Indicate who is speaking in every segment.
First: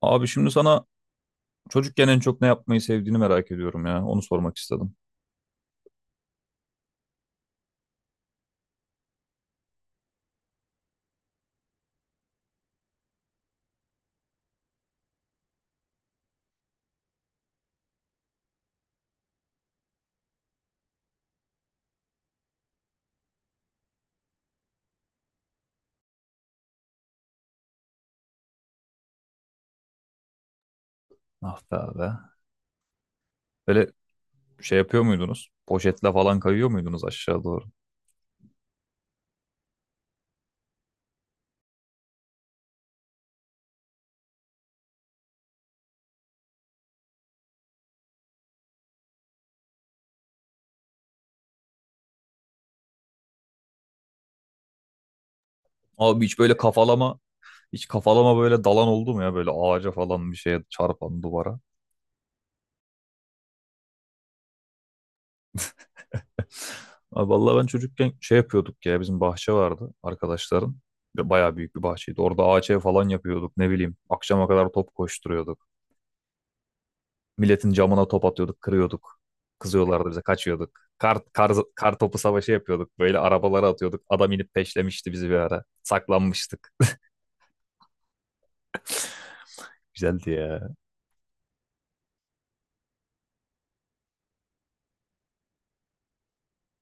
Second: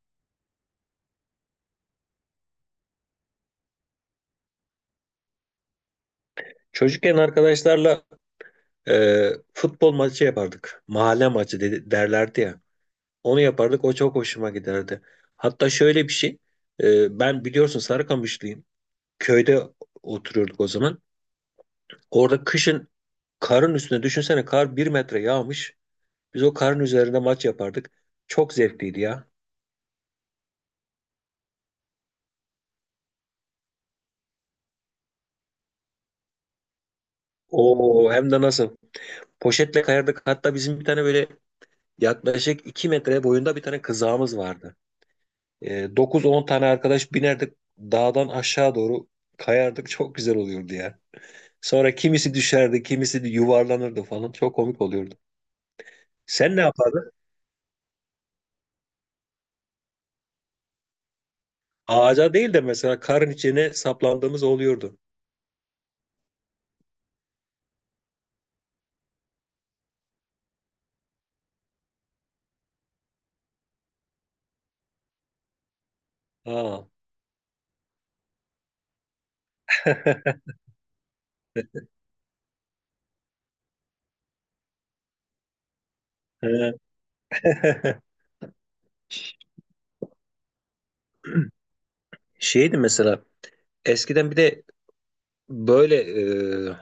Speaker 1: Abi şimdi sana çocukken en çok ne yapmayı sevdiğini merak ediyorum ya. Onu sormak istedim.
Speaker 2: Çocukken arkadaşlarla futbol maçı yapardık. Mahalle maçı dedi, derlerdi ya. Onu yapardık. O çok hoşuma giderdi. Hatta şöyle bir şey. Ben biliyorsun Sarıkamışlıyım. Köyde oturuyorduk o zaman. Orada kışın karın üstüne düşünsene kar bir metre yağmış. Biz o karın üzerinde maç yapardık. Çok zevkliydi ya.
Speaker 1: Ah be abi. Böyle şey yapıyor muydunuz? Poşetle falan kayıyor muydunuz aşağı doğru?
Speaker 2: O hem de nasıl. Poşetle kayardık. Hatta bizim bir tane böyle yaklaşık iki metre boyunda bir tane kızağımız vardı. 9-10 tane arkadaş binerdik dağdan aşağı doğru kayardık çok güzel oluyordu ya. Sonra kimisi düşerdi, kimisi de yuvarlanırdı falan. Çok komik oluyordu.
Speaker 1: Abi hiç böyle
Speaker 2: Sen ne yapardın?
Speaker 1: kafalama böyle dalan oldu mu ya? Böyle ağaca falan bir şeye çarpan duvara.
Speaker 2: Ağaca değil de mesela karın içine saplandığımız oluyordu.
Speaker 1: Abi vallahi ben çocukken şey yapıyorduk ya bizim bahçe vardı arkadaşların. Ve bayağı büyük bir bahçeydi. Orada ağaç ev falan yapıyorduk ne bileyim. Akşama kadar top koşturuyorduk.
Speaker 2: Aa.
Speaker 1: Milletin camına top atıyorduk, kırıyorduk. Kızıyorlardı bize, kaçıyorduk. Kar topu savaşı yapıyorduk. Böyle arabalara atıyorduk. Adam inip peşlemişti bizi bir ara. Saklanmıştık. Güzeldi ya.
Speaker 2: Şeydi mesela eskiden bir de böyle e,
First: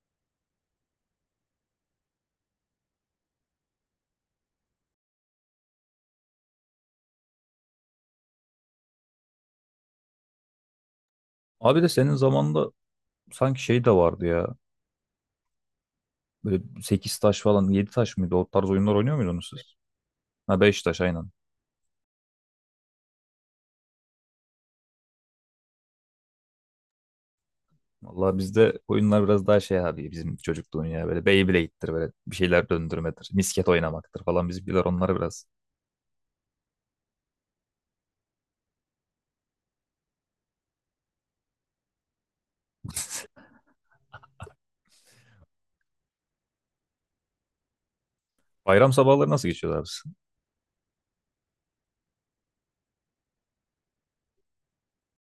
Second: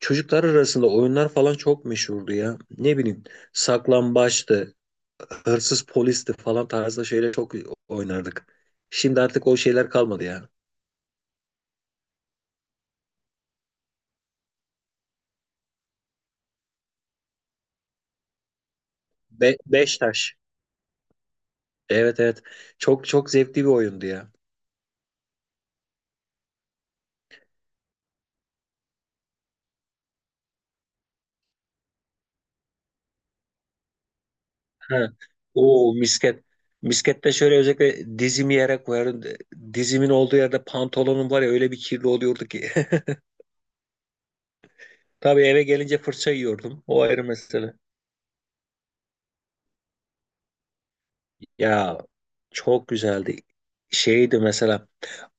Speaker 2: çocuklar arasında oyunlar falan çok meşhurdu ya. Ne bileyim saklambaçtı, hırsız polisti falan tarzda şeyler çok oynardık. Şimdi artık o şeyler kalmadı ya.
Speaker 1: Abi de senin zamanında sanki şey de vardı ya. Böyle 8 taş falan 7 taş mıydı? O tarz oyunlar oynuyor muydunuz siz?
Speaker 2: Beş taş.
Speaker 1: Ha 5 taş aynen.
Speaker 2: Evet evet. Çok çok zevkli bir oyundu ya.
Speaker 1: Vallahi bizde oyunlar biraz daha şey abi bizim çocukluğun ya böyle Beyblade'dir böyle bir şeyler döndürmedir. Misket oynamaktır falan bizimkiler
Speaker 2: Ha.
Speaker 1: onlara biraz.
Speaker 2: Oo misket. Miskette şöyle özellikle dizimi yere koyarım. Dizimin olduğu yerde pantolonum var ya öyle bir kirli oluyordu ki. Tabii eve gelince fırça yiyordum. O ayrı mesele.
Speaker 1: Bayram sabahları nasıl geçiyorlar biz?
Speaker 2: Ya çok güzeldi. Şeydi mesela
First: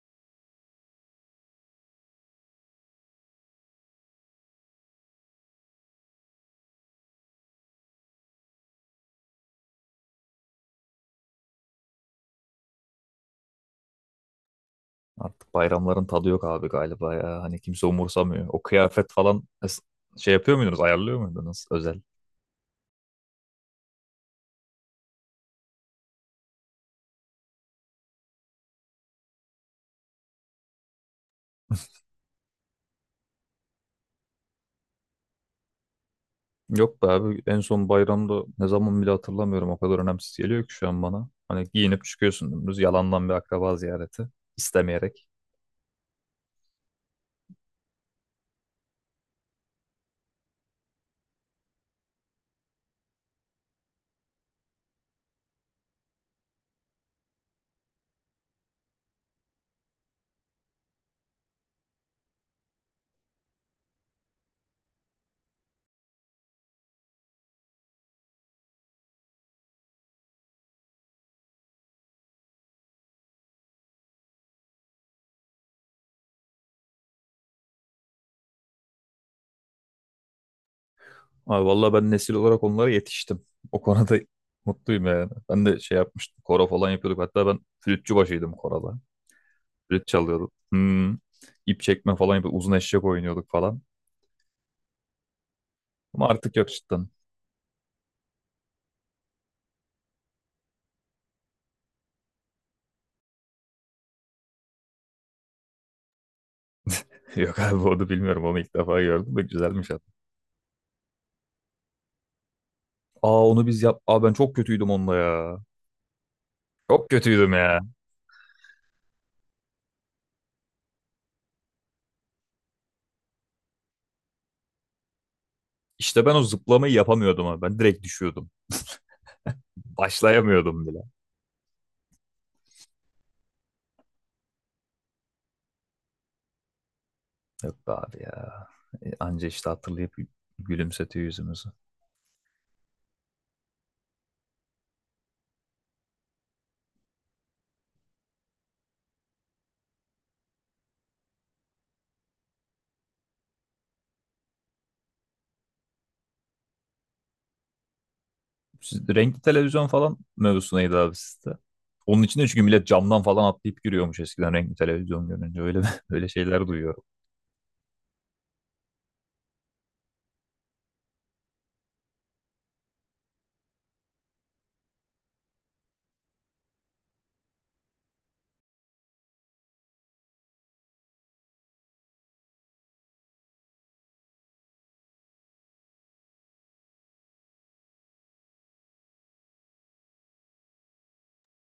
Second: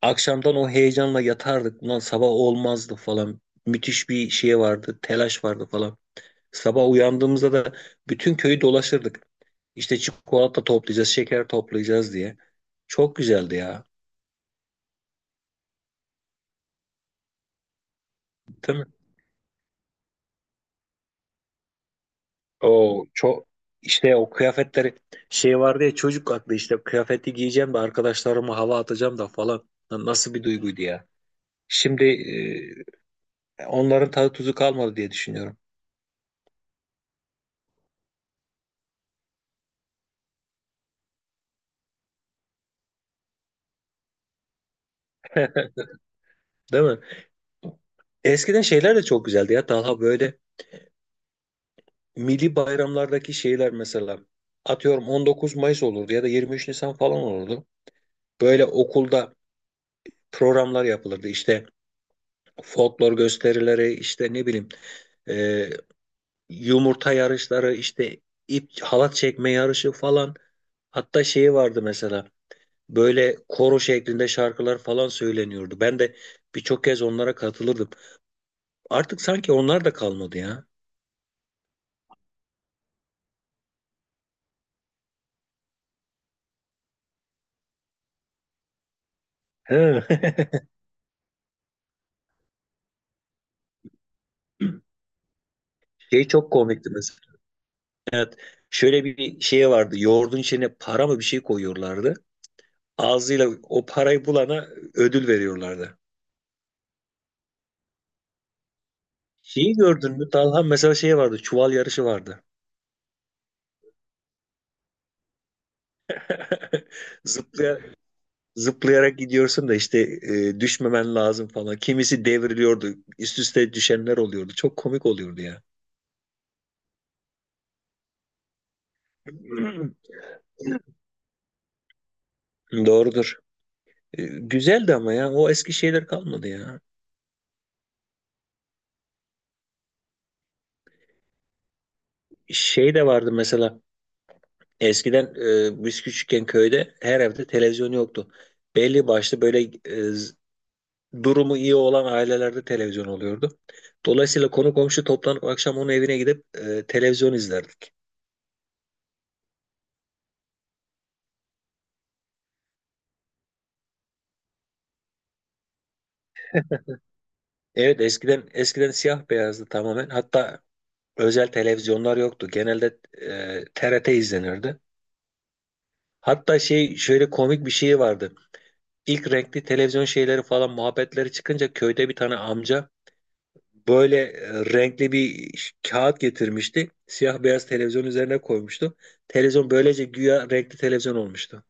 Speaker 2: akşamdan o heyecanla yatardık. Ulan sabah olmazdı falan. Müthiş bir şey vardı. Telaş vardı falan. Sabah uyandığımızda da bütün köyü dolaşırdık. İşte çikolata toplayacağız, şeker toplayacağız diye. Çok güzeldi ya.
Speaker 1: Artık bayramların tadı yok abi galiba ya. Hani kimse umursamıyor. O
Speaker 2: Değil mi?
Speaker 1: kıyafet falan es- şey yapıyor muydunuz? Ayarlıyor muydunuz özel?
Speaker 2: O çok işte o kıyafetleri şey vardı ya çocuk aklı işte kıyafeti giyeceğim de arkadaşlarıma hava atacağım da falan. Lan nasıl bir duyguydu ya. Şimdi onların tadı tuzu kalmadı diye düşünüyorum.
Speaker 1: Yok be abi en son bayramda ne zaman bile hatırlamıyorum. O kadar önemsiz geliyor ki şu an bana. Hani giyinip çıkıyorsun dümdüz yalandan bir akraba ziyareti istemeyerek.
Speaker 2: Değil mi? Eskiden şeyler de çok güzeldi ya Talha, böyle milli bayramlardaki şeyler mesela atıyorum 19 Mayıs olurdu ya da 23 Nisan falan olurdu. Böyle okulda programlar yapılırdı. İşte folklor gösterileri, işte ne bileyim, e, yumurta yarışları, işte ip halat çekme yarışı falan. Hatta şeyi vardı mesela böyle koro şeklinde şarkılar falan söyleniyordu. Ben de birçok kez onlara katılırdım. Artık sanki onlar da kalmadı ya.
Speaker 1: Abi vallahi ben nesil olarak onlara yetiştim. O konuda mutluyum yani. Ben de şey yapmıştım. Koro falan yapıyorduk. Hatta ben flütçü başıydım koroda.
Speaker 2: He.
Speaker 1: Flüt çalıyordum. Hmm. İp çekme falan yapıyorduk. Uzun eşek oynuyorduk falan. Ama
Speaker 2: Şey çok
Speaker 1: artık yok
Speaker 2: komikti
Speaker 1: cidden.
Speaker 2: mesela. Şöyle bir şeye vardı. Yoğurdun içine para mı bir şey koyuyorlardı. Ağzıyla o parayı bulana ödül veriyorlardı.
Speaker 1: Yok abi onu bilmiyorum. Onu ilk defa gördüm. De
Speaker 2: Şeyi
Speaker 1: güzelmiş abi.
Speaker 2: gördün mü? Talha mesela şey vardı. Çuval yarışı vardı.
Speaker 1: Aa onu biz yap... Aa ben çok kötüydüm onunla ya. Çok kötüydüm ya.
Speaker 2: Zıplaya, zıplayarak gidiyorsun da işte düşmemen lazım falan. Kimisi devriliyordu. Üst üste düşenler oluyordu. Çok komik oluyordu ya.
Speaker 1: İşte ben o zıplamayı yapamıyordum abi. Ben direkt düşüyordum. Başlayamıyordum bile.
Speaker 2: Doğrudur. Güzeldi ama ya. O eski şeyler kalmadı ya.
Speaker 1: Yok be abi ya. Anca işte hatırlayıp gülümsetiyor yüzümüzü.
Speaker 2: Şey de vardı mesela. Eskiden biz küçükken köyde her evde televizyon yoktu. Belli başlı böyle e, z- durumu iyi olan ailelerde televizyon oluyordu. Dolayısıyla konu komşu toplanıp akşam onun evine gidip televizyon izlerdik.
Speaker 1: Siz- renkli televizyon falan mevzusu neydi abi sizde? Onun için de çünkü millet camdan falan atlayıp giriyormuş eskiden renkli televizyon görünce. Öyle öyle şeyler duyuyorum.
Speaker 2: Evet, eskiden siyah beyazdı tamamen. Hatta özel televizyonlar yoktu. Genelde TRT izlenirdi. Hatta şey şöyle komik bir şey vardı. İlk renkli televizyon şeyleri falan muhabbetleri çıkınca köyde bir tane amca böyle renkli kağıt getirmişti. Siyah beyaz televizyon üzerine koymuştu. Televizyon böylece güya renkli televizyon olmuştu.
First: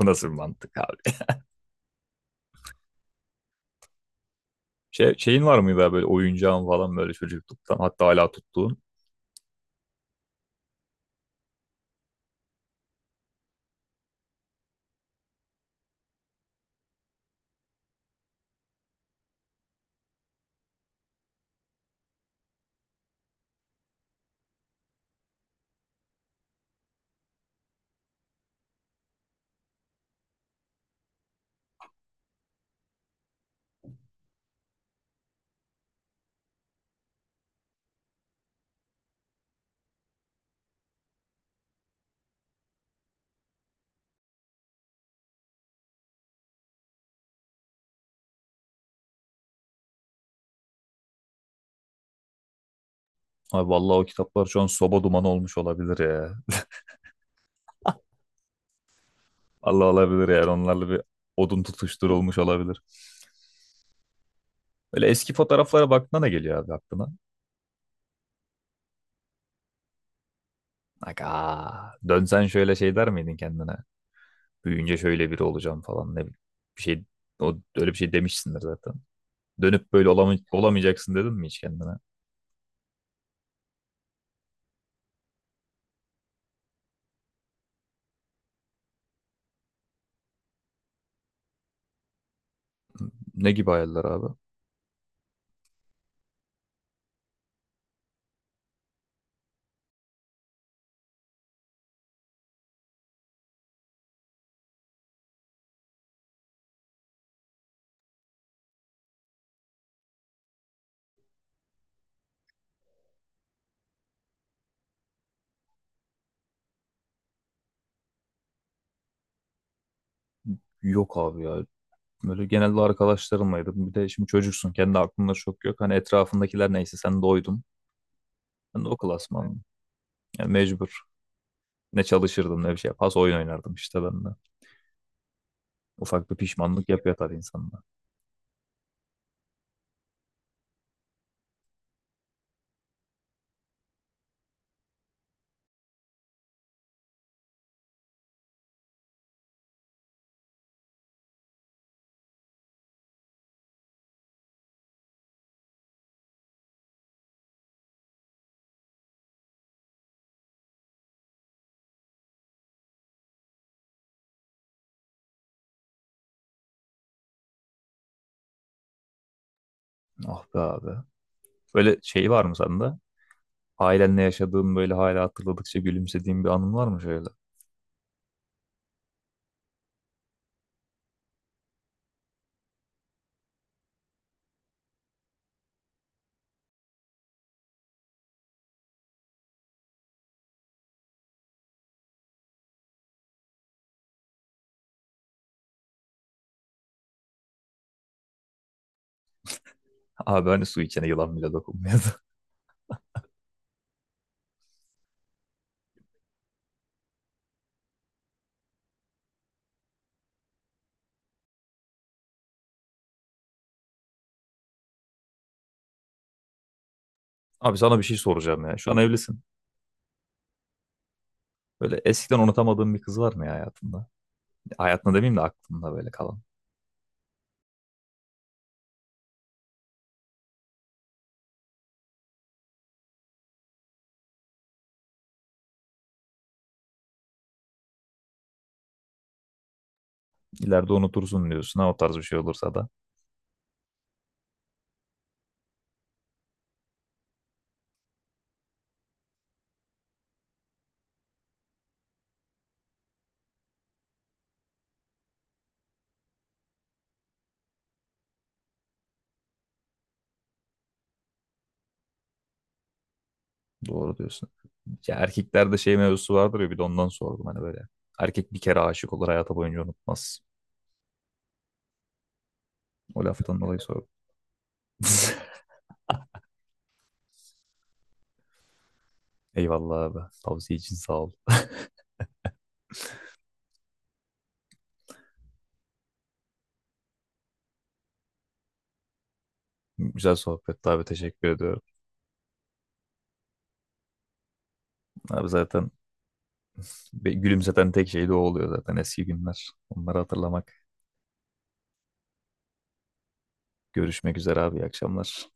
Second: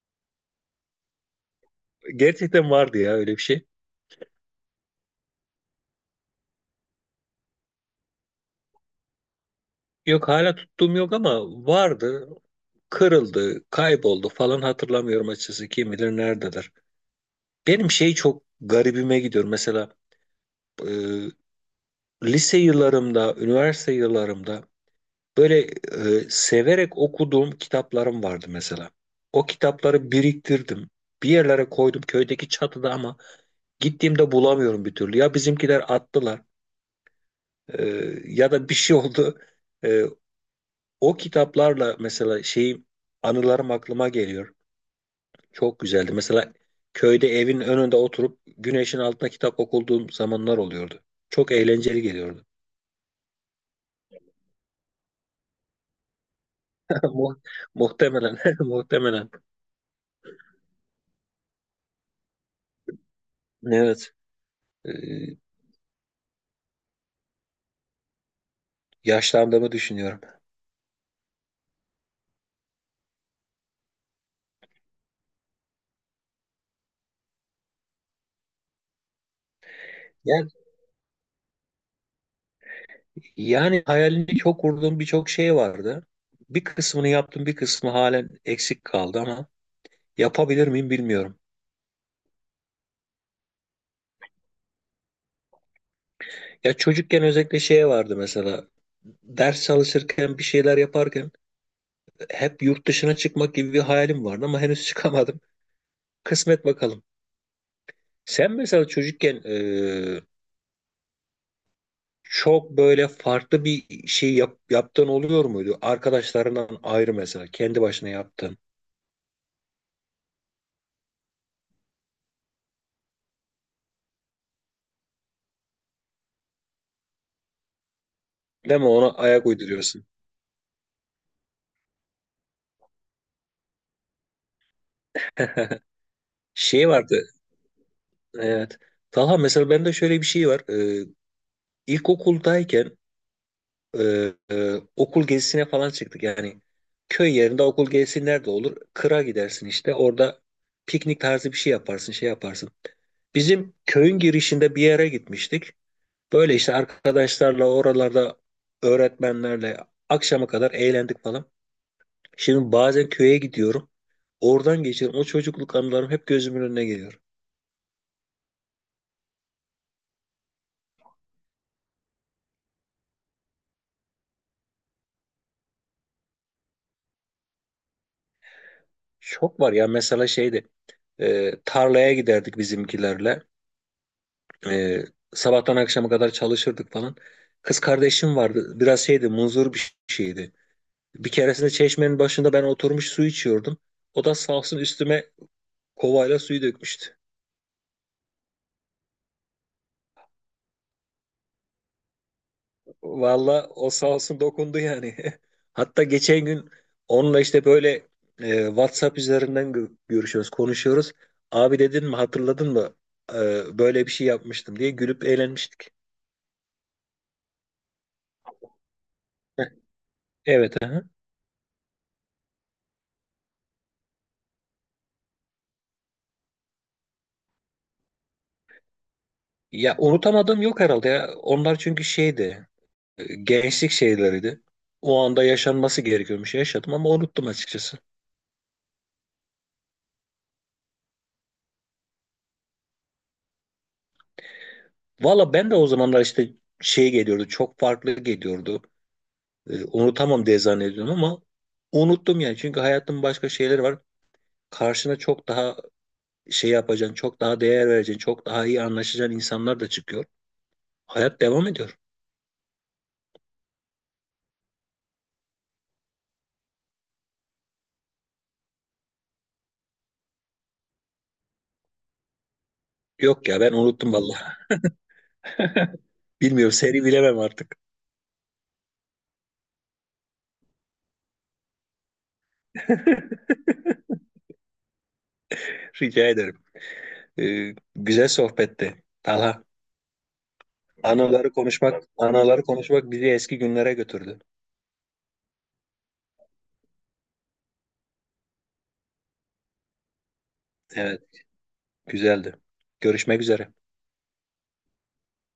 Speaker 1: Bu nasıl bir mantık abi?
Speaker 2: Gerçekten vardı ya öyle bir şey.
Speaker 1: Şey, şeyin var mıydı abi böyle oyuncağın falan böyle çocukluktan hatta hala tuttuğun?
Speaker 2: Yok hala tuttuğum yok ama vardı. Kırıldı, kayboldu falan hatırlamıyorum açıkçası. Kim bilir nerededir. Benim şey çok garibime gidiyor. Mesela e, lise yıllarımda, üniversite yıllarımda böyle severek okuduğum kitaplarım vardı mesela. O kitapları biriktirdim. Bir yerlere koydum köydeki çatıda ama gittiğimde bulamıyorum bir türlü. Ya bizimkiler attılar, e, ya da bir şey oldu. E, O kitaplarla mesela şeyim anılarım aklıma geliyor. Çok güzeldi. Mesela köyde evin önünde oturup güneşin altında kitap okuduğum zamanlar oluyordu. Çok eğlenceli geliyordu.
Speaker 1: Abi vallahi o kitaplar şu an soba dumanı olmuş olabilir ya.
Speaker 2: Mu- Muhtemelen, muhtemelen.
Speaker 1: Allah olabilir yani onlarla bir odun tutuşturulmuş olabilir.
Speaker 2: Evet, e,
Speaker 1: Böyle eski fotoğraflara baktığında ne geliyor abi aklına?
Speaker 2: yaşlandığımı düşünüyorum.
Speaker 1: Aga, dönsen şöyle şey der miydin kendine? Büyüyünce şöyle biri olacağım falan ne bileyim. Bir şey o öyle bir şey demişsindir zaten. Dönüp böyle olama-
Speaker 2: Yani,
Speaker 1: olamayacaksın dedin mi hiç kendine?
Speaker 2: yani hayalini çok kurduğum birçok şey vardı. Bir kısmını yaptım, bir kısmı halen eksik kaldı ama yapabilir miyim bilmiyorum.
Speaker 1: Ne gibi hayaller abi?
Speaker 2: Ya çocukken özellikle şey vardı mesela. Ders çalışırken, bir şeyler yaparken hep yurt dışına çıkmak gibi bir hayalim vardı ama henüz çıkamadım. Kısmet bakalım. Sen mesela çocukken, çok böyle farklı bir şey yaptığın oluyor muydu? Arkadaşlarından ayrı mesela, kendi başına yaptın.
Speaker 1: Yok abi ya. Böyle genelde arkadaşlarımlaydım. Bir de şimdi çocuksun. Kendi aklında çok yok. Hani etrafındakiler neyse sen de oydun.
Speaker 2: Değil
Speaker 1: Ben
Speaker 2: mi?
Speaker 1: de o
Speaker 2: Ona ayak
Speaker 1: klasmanım.
Speaker 2: uyduruyorsun.
Speaker 1: Yani mecbur. Ne çalışırdım ne bir şey. Pas oyun oynardım işte ben de. Ufak bir
Speaker 2: Şey
Speaker 1: pişmanlık yapıyor
Speaker 2: vardı.
Speaker 1: tabii insanda.
Speaker 2: Evet. Talha mesela bende şöyle bir şey var. Ee, ilkokuldayken okul gezisine falan çıktık. Yani köy yerinde okul gezisi nerede olur? Kıra gidersin işte. Orada piknik tarzı bir şey yaparsın, şey yaparsın. Bizim köyün girişinde bir yere gitmiştik. Böyle işte arkadaşlarla oralarda öğretmenlerle akşama kadar eğlendik falan. Şimdi bazen köye gidiyorum. Oradan geçiyorum. O çocukluk anılarım hep gözümün önüne geliyor.
Speaker 1: Ah be abi. Böyle şey var mı sende? Ailenle yaşadığın böyle hala hatırladıkça gülümsediğin bir anın var mı şöyle?
Speaker 2: Çok var ya mesela şeydi. Tarlaya giderdik bizimkilerle. E, Sabahtan akşama kadar çalışırdık falan. Kız kardeşim vardı. Biraz şeydi, muzur bir şeydi. Bir keresinde çeşmenin başında ben oturmuş su içiyordum. O da sağ olsun üstüme kovayla suyu dökmüştü.
Speaker 1: Abi hani su içene yılan bile dokunmuyordu.
Speaker 2: Valla o sağ olsun dokundu yani. Hatta geçen gün onunla işte böyle WhatsApp üzerinden görüşüyoruz, konuşuyoruz. Abi dedin mi, hatırladın mı? Böyle bir şey yapmıştım diye gülüp eğlenmiştik.
Speaker 1: Abi sana bir şey soracağım ya. Şu an evlisin.
Speaker 2: Evet.
Speaker 1: Böyle eskiden unutamadığın bir kız var mı ya hayatında? Hayatında demeyeyim de aklında böyle kalan.
Speaker 2: Ya unutamadığım yok herhalde ya. Onlar çünkü şeydi. Gençlik şeyleriydi. O anda yaşanması gerekiyormuş. Yaşadım ama unuttum açıkçası.
Speaker 1: İleride unutursun diyorsun ha o tarz bir şey olursa da.
Speaker 2: Valla ben de o zamanlar işte şey geliyordu. Çok farklı geliyordu. Unutamam diye zannediyordum ama unuttum yani. Çünkü hayatın başka şeyleri var. Karşına çok daha şey yapacaksın. Çok daha değer vereceksin. Çok daha iyi anlaşacağın insanlar da çıkıyor. Hayat devam ediyor.
Speaker 1: Doğru diyorsun. Ya erkeklerde şey mevzusu vardır ya bir de ondan sordum hani böyle. Erkek bir kere aşık olur hayatı boyunca unutmaz. O
Speaker 2: Yok
Speaker 1: laftan
Speaker 2: ya, ben
Speaker 1: dolayı sordum.
Speaker 2: unuttum vallahi. Bilmiyorum, seni bilemem artık.
Speaker 1: Eyvallah abi. Tavsiye için sağ ol.
Speaker 2: Rica ederim. Güzel sohbetti. Allah
Speaker 1: Güzel sohbetti abi teşekkür ediyorum.
Speaker 2: anıları konuşmak bizi eski günlere götürdü.
Speaker 1: Abi zaten be- gülümseten tek şey de o oluyor zaten eski günler. Onları hatırlamak.
Speaker 2: Evet, güzeldi. Görüşmek üzere.
Speaker 1: Görüşmek üzere abi. İyi akşamlar.